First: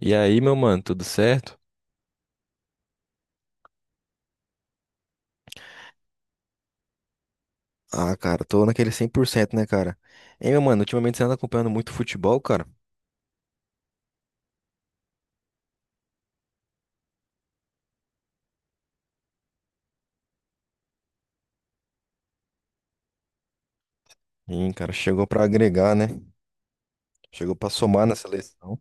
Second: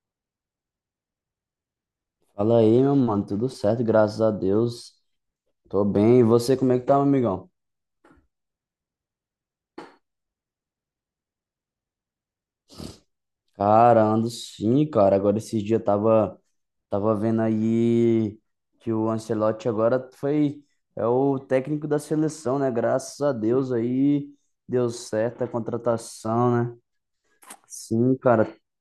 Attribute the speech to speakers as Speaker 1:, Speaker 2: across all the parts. Speaker 1: E aí, meu mano, tudo certo?
Speaker 2: Fala aí, meu mano, tudo certo, graças a Deus. Tô bem. E você, como é que tá, meu amigão?
Speaker 1: Ah, cara, tô naquele cem por cento, né, cara? Hein, meu mano, ultimamente você anda acompanhando muito futebol, cara?
Speaker 2: Cara, ando sim, cara. Agora esses dias eu tava vendo aí que o Ancelotti agora foi é o técnico da seleção, né? Graças a Deus aí
Speaker 1: Sim,
Speaker 2: deu
Speaker 1: cara, chegou
Speaker 2: certo
Speaker 1: pra
Speaker 2: a
Speaker 1: agregar, né?
Speaker 2: contratação, né?
Speaker 1: Chegou pra somar
Speaker 2: Sim,
Speaker 1: na
Speaker 2: cara,
Speaker 1: seleção.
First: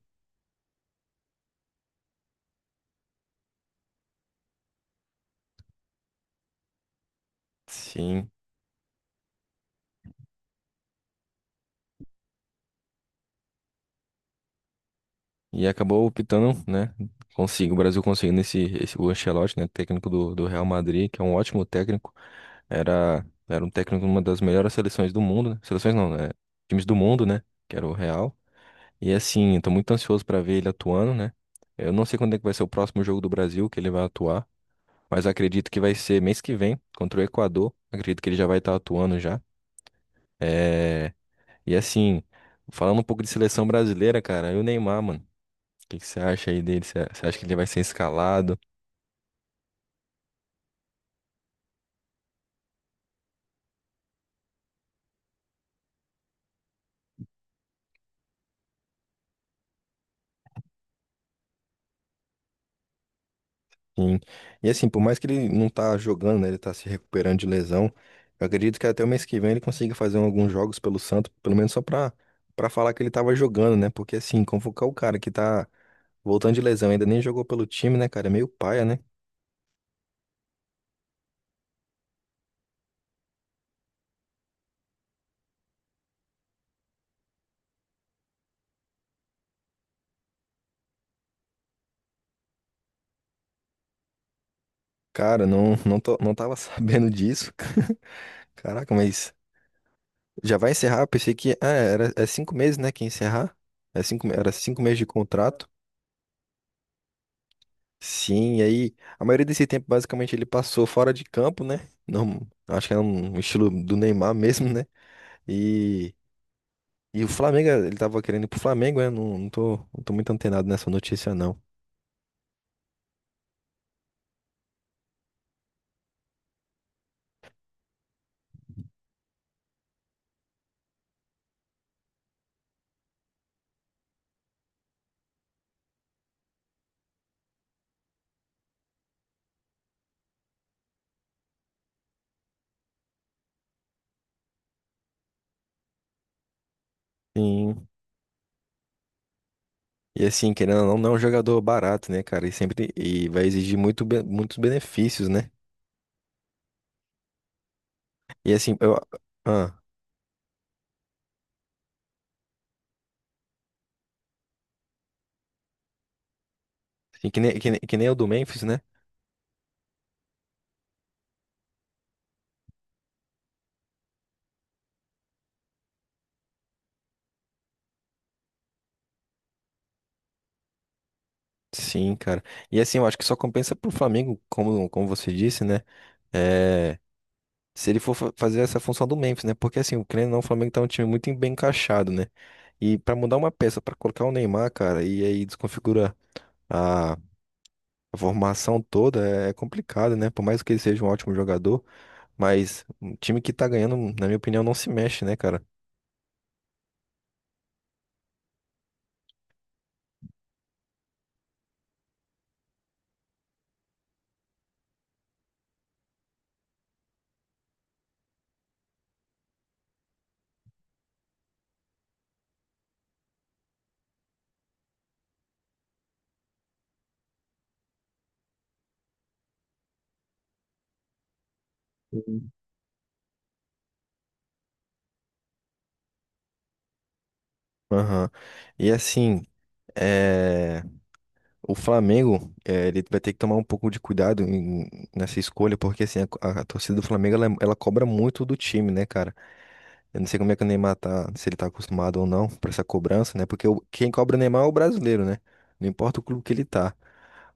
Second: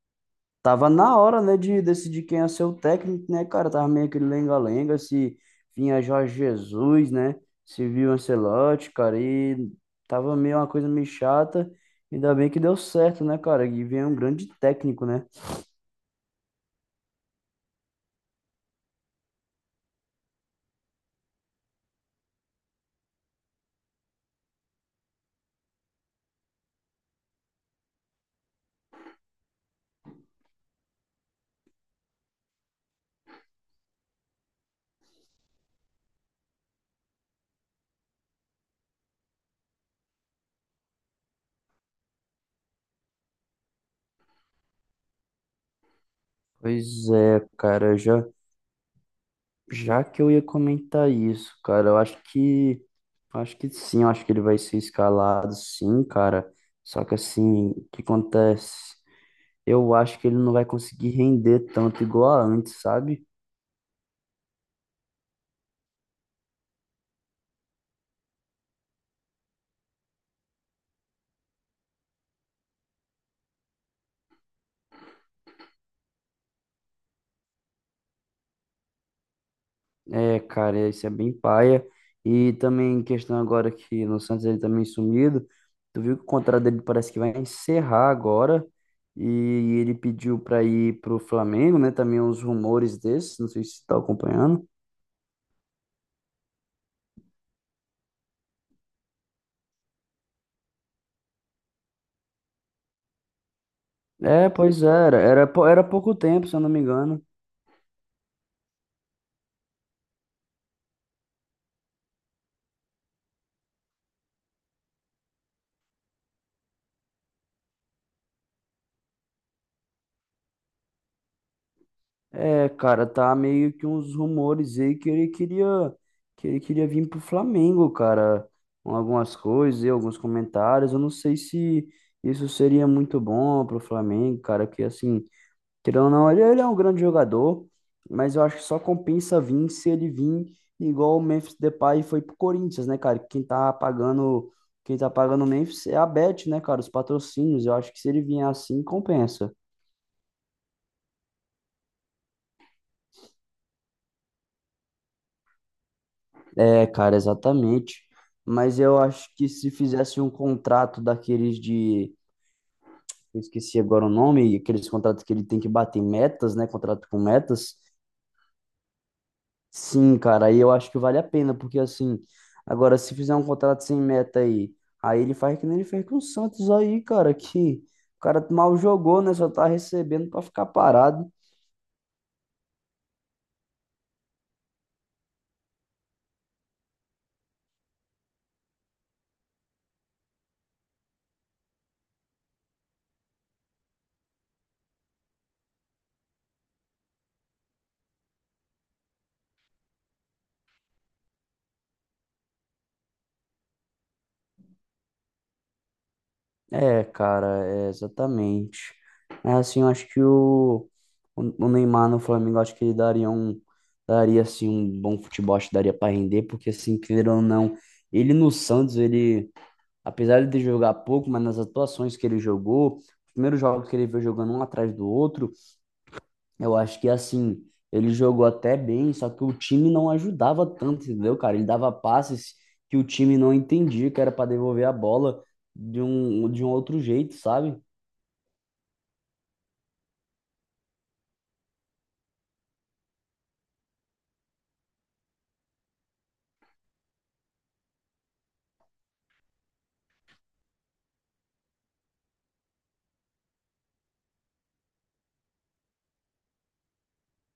Speaker 2: tava na hora, né, de decidir quem ia ser o técnico, né, cara? Tava meio aquele lenga-lenga, se vinha Jorge Jesus, né? Se viu
Speaker 1: Sim.
Speaker 2: Ancelotti, cara, e tava meio uma coisa meio chata. Ainda bem que deu certo, né, cara? E vem um grande técnico, né?
Speaker 1: E acabou optando, né? Consigo, o Brasil conseguindo esse o Ancelotti, né? Técnico do Real Madrid, que é um ótimo técnico. Era um técnico de uma das melhores seleções do mundo, né? Seleções não, né? Times do mundo, né? Que era o Real. E assim, eu tô muito ansioso pra ver ele atuando, né? Eu não sei quando é que vai ser o próximo jogo do Brasil que ele vai atuar, mas acredito que vai ser mês que vem contra o Equador. Acredito que ele já vai estar atuando já. É. E assim, falando um pouco de seleção brasileira, cara, e o Neymar, mano. O que que você acha aí dele? Você
Speaker 2: Pois
Speaker 1: você acha que
Speaker 2: é,
Speaker 1: ele vai ser
Speaker 2: cara, já,
Speaker 1: escalado?
Speaker 2: já que eu ia comentar isso, cara, acho que sim, eu acho que ele vai ser escalado, sim, cara. Só que assim, o que acontece? Eu acho que ele não vai conseguir render tanto igual a antes, sabe?
Speaker 1: Sim. E assim, por mais que ele não tá jogando, né, ele tá se recuperando de lesão, eu acredito que até o mês que vem ele consiga fazer alguns jogos pelo Santos, pelo menos só pra falar que ele tava jogando, né? Porque assim, convocar o cara que tá voltando de lesão, ainda nem jogou pelo time, né, cara? É meio paia, né?
Speaker 2: É, cara, isso é bem paia. E também questão agora que no Santos ele também sumido. Tu viu que o contrato dele parece que vai encerrar agora. E ele pediu pra ir pro Flamengo, né? Também uns rumores desses, não sei se você tá acompanhando.
Speaker 1: Cara, não, tava sabendo disso. Caraca, mas já vai encerrar? Eu pensei que é cinco meses, né, que ia encerrar.
Speaker 2: É,
Speaker 1: Era cinco
Speaker 2: pois é,
Speaker 1: meses de
Speaker 2: era. Era,
Speaker 1: contrato.
Speaker 2: era pouco tempo, se eu não me engano.
Speaker 1: Sim, e aí a maioria desse tempo basicamente ele passou fora de campo, né? Não, acho que é um estilo do Neymar mesmo, né? E, e o Flamengo, ele tava querendo ir pro Flamengo, né? Não, tô muito antenado nessa notícia, não.
Speaker 2: É, cara, tá meio que uns rumores aí que ele queria vir pro Flamengo, cara. Com algumas coisas e alguns comentários. Eu não sei se isso seria muito bom pro Flamengo, cara, que assim, querendo ou não, ele é um grande jogador, mas eu acho que só compensa vir se ele vir igual o Memphis Depay foi pro Corinthians, né, cara? Quem tá pagando o Memphis é a Bet, né, cara? Os patrocínios. Eu
Speaker 1: Sim.
Speaker 2: acho que se ele vier assim, compensa.
Speaker 1: E assim, querendo ou não, não é um jogador barato, né, cara? E vai exigir muitos benefícios, né?
Speaker 2: É, cara, exatamente.
Speaker 1: E assim,
Speaker 2: Mas
Speaker 1: eu.
Speaker 2: eu acho que se
Speaker 1: Ah,
Speaker 2: fizesse um contrato daqueles de. Eu esqueci agora o nome, aqueles contratos que ele tem que bater metas, né? Contrato com
Speaker 1: assim,
Speaker 2: metas.
Speaker 1: que nem o do Memphis, né?
Speaker 2: Sim, cara, aí eu acho que vale a pena, porque assim. Agora, se fizer um contrato sem meta aí, aí ele faz que nem ele fez com o Santos aí, cara, que o cara mal jogou, né? Só tá recebendo pra ficar parado.
Speaker 1: Sim, cara. E assim, eu acho que só compensa pro Flamengo, como você disse, né? É, se ele fazer essa função do Memphis, né? Porque assim, o querendo ou não, o Flamengo tá um time muito bem encaixado, né? E pra mudar uma peça, pra colocar o Neymar, cara, e aí desconfigura a, a formação toda, é complicado, né? Por mais que ele seja um ótimo jogador, mas um time que tá ganhando, na minha opinião, não se mexe, né, cara?
Speaker 2: É, cara, é exatamente. É, assim, eu acho que o Neymar no Flamengo, eu acho que ele daria assim um bom futebol, acho que daria para render, porque assim, querendo ou não, ele no Santos, ele, apesar de ele jogar pouco, mas nas atuações que ele jogou, os primeiros jogos que ele veio jogando um atrás do outro, eu acho que assim, ele jogou até bem, só que o time não ajudava tanto, entendeu, cara? Ele dava
Speaker 1: Sim.
Speaker 2: passes que o time não entendia que era para devolver a bola de um outro jeito, sabe?
Speaker 1: Aham. E assim, é, o Flamengo, é, ele vai ter que tomar um pouco de cuidado nessa escolha, porque assim, a torcida do Flamengo, ela, é, ela cobra muito do time, né, cara? Eu não sei como é que o Neymar tá, se ele tá acostumado ou não pra essa cobrança, né? Porque quem cobra o Neymar é o brasileiro, né? Não importa o clube que ele tá.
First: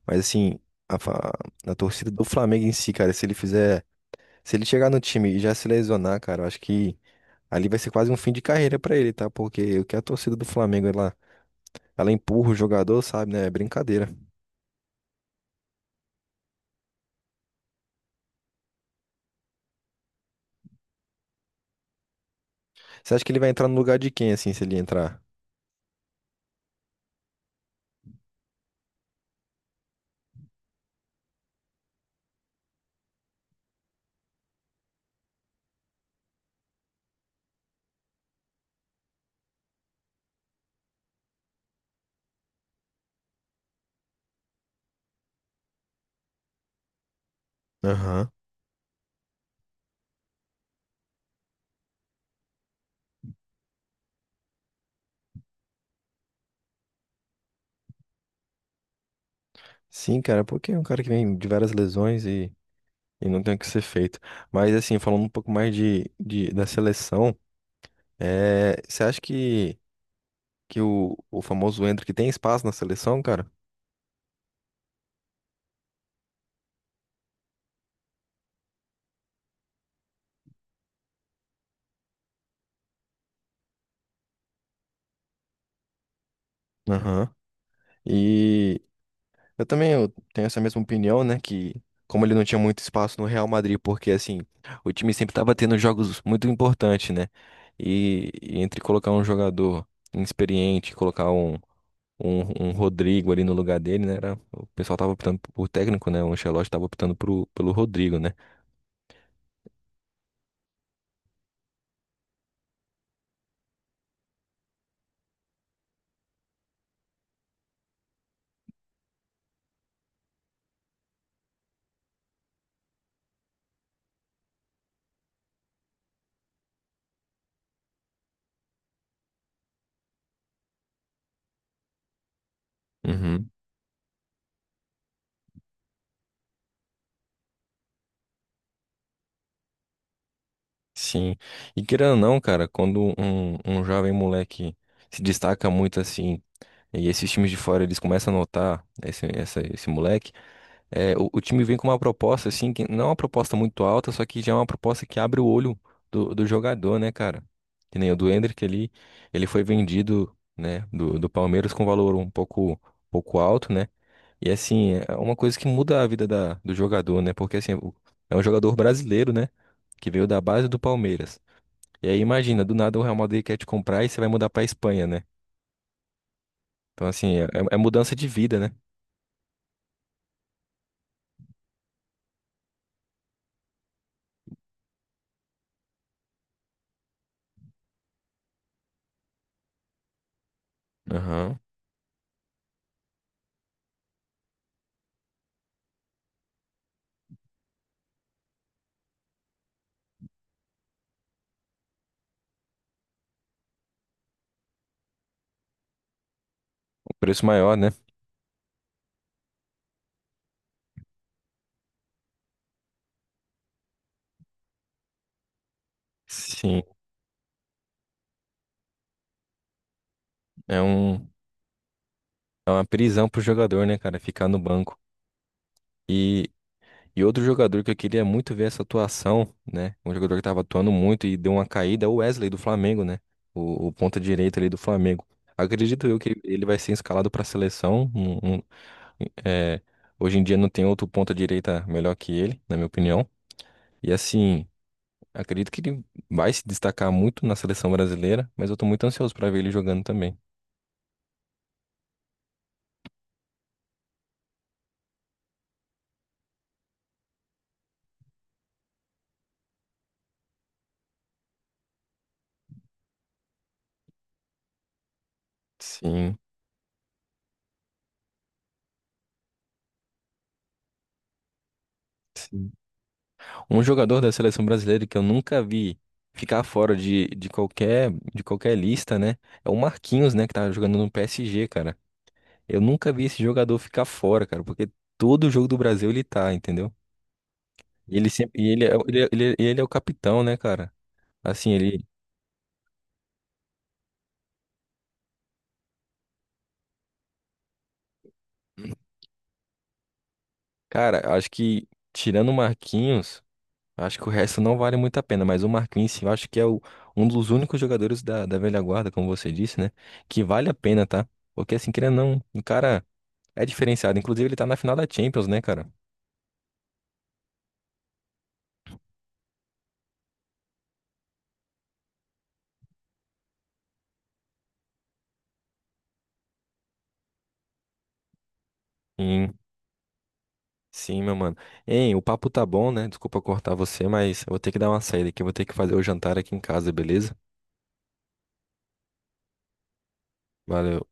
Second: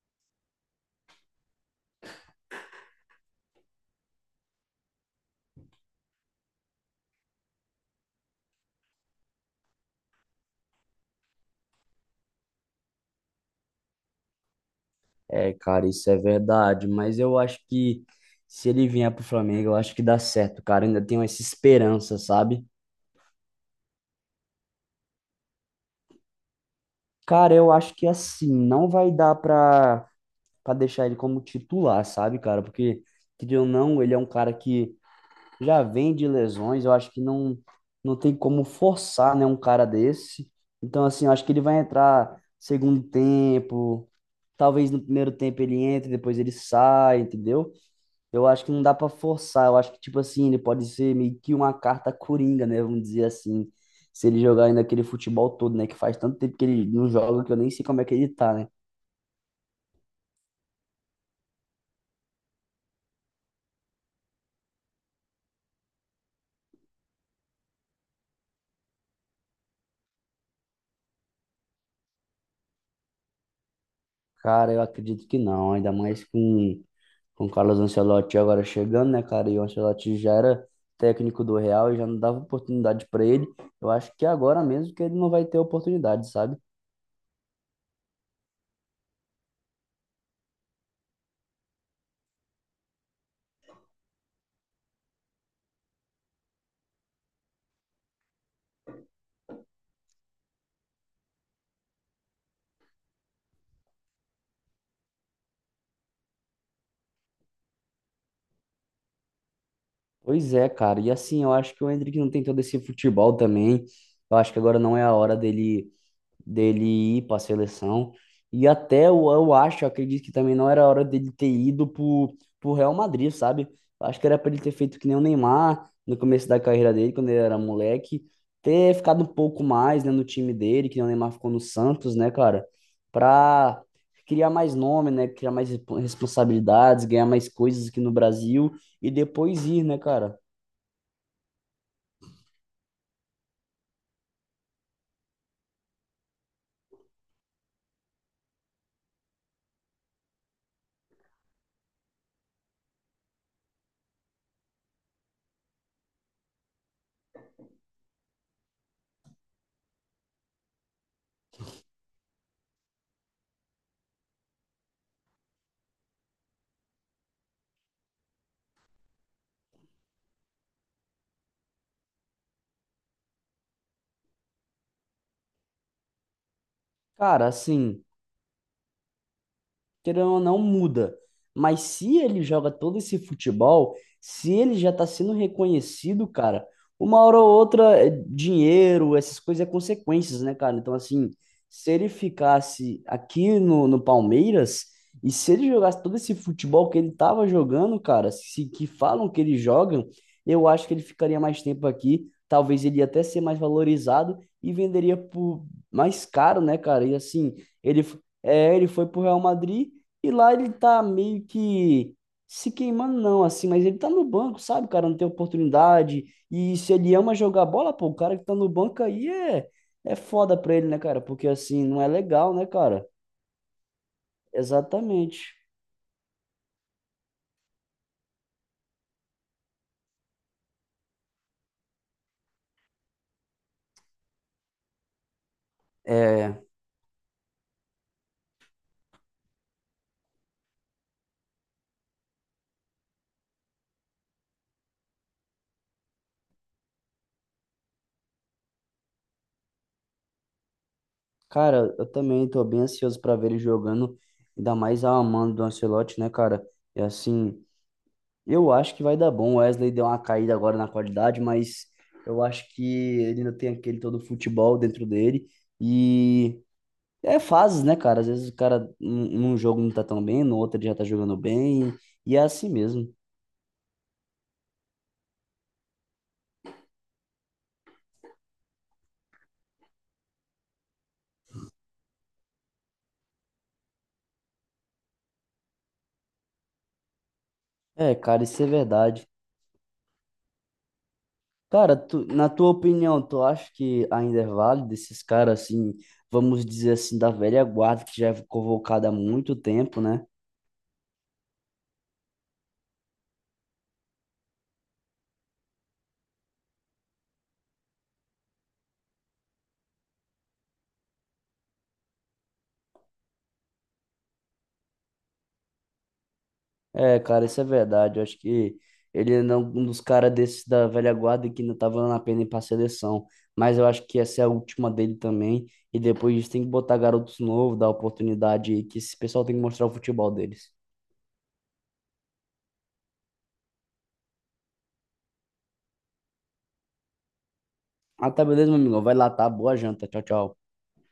Speaker 1: Mas assim, a, fa- a torcida do Flamengo em si, cara, se ele fizer. Se ele chegar no time e já se lesionar, cara, eu acho que ali vai ser quase um fim de carreira pra ele, tá? Porque o que a torcida do Flamengo, ela empurra o jogador, sabe, né? É brincadeira.
Speaker 2: É, cara, isso é verdade, mas eu acho que se ele vier pro Flamengo, eu acho que dá certo, cara. Eu ainda tenho essa esperança, sabe?
Speaker 1: Você acha que ele vai entrar no lugar de quem, assim, se ele entrar?
Speaker 2: Cara, eu acho que assim, não vai dar pra deixar ele como titular, sabe, cara? Porque, querendo ou não, ele é um cara que já vem de lesões, eu acho que não tem como forçar, né, um cara desse. Então, assim, eu acho que ele vai entrar segundo tempo, talvez no primeiro tempo ele entre, depois ele sai, entendeu?
Speaker 1: Aham.
Speaker 2: Eu acho que não dá para forçar, eu acho que, tipo assim, ele pode ser meio que uma carta coringa, né, vamos dizer assim, se ele jogar ainda aquele futebol todo, né, que faz tanto tempo que ele não joga que eu nem sei como é que ele tá, né?
Speaker 1: Sim, cara, porque é um cara que vem de várias lesões e não tem o que ser feito. Mas, assim, falando um pouco mais da seleção, é, você acha que o famoso Endrick tem espaço na seleção, cara?
Speaker 2: Cara, eu acredito que não, ainda mais com o Carlos Ancelotti agora chegando, né, cara? E o Ancelotti já era técnico do Real e já não dava oportunidade para ele. Eu acho que agora mesmo que ele não vai ter oportunidade, sabe?
Speaker 1: Aham. E, eu também eu tenho essa mesma opinião, né? Que como ele não tinha muito espaço no Real Madrid, porque assim, o time sempre estava tendo jogos muito importantes, né? E entre colocar um jogador inexperiente, colocar um Rodrigo ali no lugar dele, né? Era, o pessoal tava optando por técnico, né? O Ancelotti tava optando pelo Rodrigo, né?
Speaker 2: Pois é, cara. E assim, eu acho que o Endrick não tem todo esse futebol também. Eu acho que agora não é a hora dele ir para a seleção. E até eu acredito que também não era hora dele ter ido pro Real Madrid, sabe? Acho que era para ele ter feito que nem o Neymar no começo da carreira dele, quando ele era moleque, ter ficado um pouco mais, né, no time dele, que nem o Neymar ficou no Santos, né, cara?
Speaker 1: Uhum.
Speaker 2: Pra criar mais nome, né, criar mais responsabilidades, ganhar mais coisas aqui no Brasil e depois ir, né, cara?
Speaker 1: Sim. E querendo ou não, cara, quando um jovem moleque se destaca muito assim. E esses times de fora, eles começam a notar esse moleque. É, o time vem com uma proposta, assim, que não é uma proposta muito alta, só que já é uma proposta que abre o olho do jogador, né, cara? Que nem o do Endrick ali, ele foi vendido, né, do Palmeiras com valor pouco alto, né? E assim, é uma coisa que muda a vida do jogador, né? Porque assim, é um jogador brasileiro, né? Que veio da base do Palmeiras. E aí imagina, do nada o Real Madrid quer te comprar e você vai mudar pra Espanha, né? Então assim,
Speaker 2: Cara,
Speaker 1: é
Speaker 2: assim,
Speaker 1: mudança de vida, né?
Speaker 2: querendo ou não, muda. Mas se ele joga todo esse futebol, se ele já tá sendo reconhecido, cara, uma hora ou outra, é dinheiro, essas coisas é consequências, né, cara? Então, assim,
Speaker 1: Aham.
Speaker 2: se ele ficasse aqui no Palmeiras, e se ele jogasse todo esse futebol que ele tava jogando, cara, se que falam que ele joga, eu acho que ele ficaria mais tempo aqui. Talvez ele ia até ser mais valorizado e venderia por mais caro, né, cara?
Speaker 1: O
Speaker 2: E
Speaker 1: preço
Speaker 2: assim,
Speaker 1: maior, né?
Speaker 2: ele foi pro Real Madrid e lá ele tá meio que se queimando, não, assim, mas ele tá no banco, sabe? O cara não tem oportunidade. E
Speaker 1: Sim,
Speaker 2: se ele ama jogar bola, pô, o cara que tá no banco aí é foda pra
Speaker 1: é
Speaker 2: ele, né, cara?
Speaker 1: um.
Speaker 2: Porque assim, não é legal, né,
Speaker 1: É uma
Speaker 2: cara?
Speaker 1: prisão pro jogador, né, cara? Ficar no banco.
Speaker 2: Exatamente.
Speaker 1: E, e outro jogador que eu queria muito ver essa atuação, né? Um jogador que tava atuando muito e deu uma caída é o Wesley do Flamengo, né? O ponta direita ali do Flamengo. Acredito eu que
Speaker 2: É,
Speaker 1: ele vai ser escalado pra seleção. É, Hoje em dia não tem outro ponta direita melhor que ele, na minha opinião. E assim, acredito que ele vai se destacar muito na seleção brasileira, mas eu tô muito ansioso pra ver ele jogando também.
Speaker 2: cara, eu também tô bem ansioso pra ver ele jogando, ainda mais a mano do Ancelotti, né, cara? E assim, eu acho que vai dar bom. O Wesley deu uma caída agora na qualidade, mas eu acho que ele ainda tem aquele todo futebol dentro dele.
Speaker 1: Sim.
Speaker 2: E é fases, né, cara? Às vezes o cara num jogo não tá tão bem, no outro ele já tá jogando bem, e é assim
Speaker 1: Sim.
Speaker 2: mesmo.
Speaker 1: Um jogador da seleção brasileira que eu nunca vi ficar fora de qualquer lista, né? É o Marquinhos, né, que tá jogando no PSG, cara. Eu nunca vi esse jogador ficar fora, cara, porque todo jogo do Brasil ele tá, entendeu?
Speaker 2: É,
Speaker 1: E ele
Speaker 2: cara,
Speaker 1: sempre
Speaker 2: isso é
Speaker 1: e ele é, o- ele,
Speaker 2: verdade.
Speaker 1: é- ele, é ele é o capitão, né, cara? Assim,
Speaker 2: Cara,
Speaker 1: ele,
Speaker 2: na tua opinião, tu acha que ainda é válido esses caras assim, vamos dizer assim, da velha guarda que já é convocada há muito tempo, né?
Speaker 1: cara, acho que tirando o Marquinhos, acho que o resto não vale muito a pena, mas o Marquinhos, sim, eu acho que é um dos únicos jogadores da velha guarda, como você disse, né, que vale a pena, tá? Porque assim, querendo ou não, o cara é diferenciado. Inclusive, ele tá na final da Champions, né, cara?
Speaker 2: É, cara, isso é verdade. Eu acho que ele é um dos caras desses da velha guarda que ainda tá valendo a pena ir pra seleção. Mas eu acho que essa é a última dele também. E depois disso tem que botar garotos novos, dar oportunidade, que esse pessoal
Speaker 1: Sim,
Speaker 2: tem que mostrar o futebol deles.
Speaker 1: sim, meu mano. Hein, o papo tá bom, né? Desculpa cortar você, mas eu vou ter que dar uma saída aqui. Eu Vou ter que fazer o jantar aqui em casa, beleza?
Speaker 2: Ah, tá, beleza, meu amigo. Vai lá, tá? Boa janta. Tchau, tchau.
Speaker 1: Valeu.